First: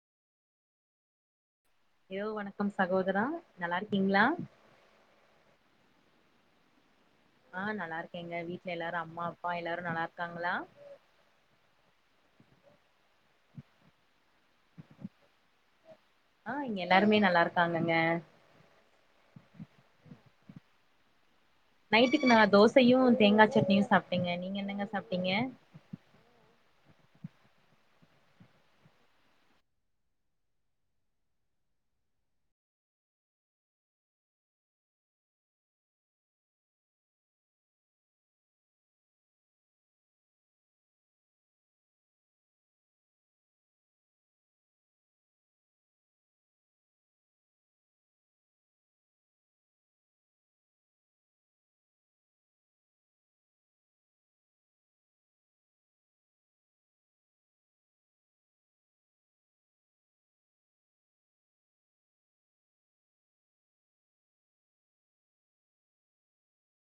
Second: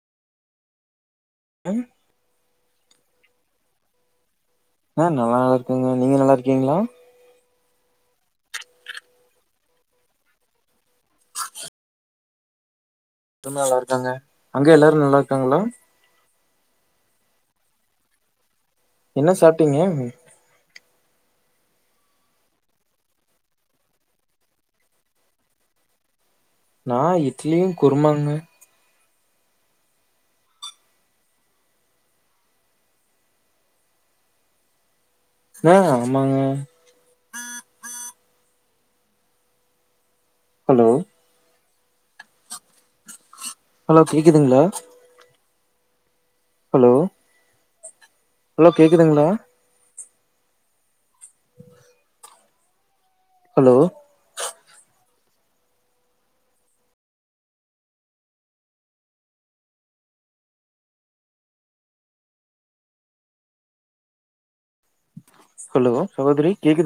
ம் யோ வணக்கம் சகோ அப்புறோ நல்லா இருக்கீங்களா ஆஹ் நல்லா இருக்கங்க நீங்க நல்லா இருக்கீங்களா ஆ நல்லாருக்கேங்க வீட்ல எல்லாரூ அம்மா அப்பா எல்லாரூ நல்லாருக்காங்களா துமே நல்லாருக்காங்க அங்க எல்லாரு நல்லாருக்காங்களா ஆ இங்க எல்லாருமே நல்லாருக்காங்கங்க என்ன சாப்ட்டீங்க ம் நைட்டுக்கு நா தோசையூ தேங்கா சட்னியூ சாப்டேங்க நீங்க என்னங்க சாப்ட்டீங்க நா இட்லியூ குருமாங்க ஆ ஆமாங்க ஹலோ ஹலோ கேக்குதுங்ளா ஹலோ ஹலோ கேக்குதுங்ளா ஹலோ ஹலோ சகோதரி கேக்குது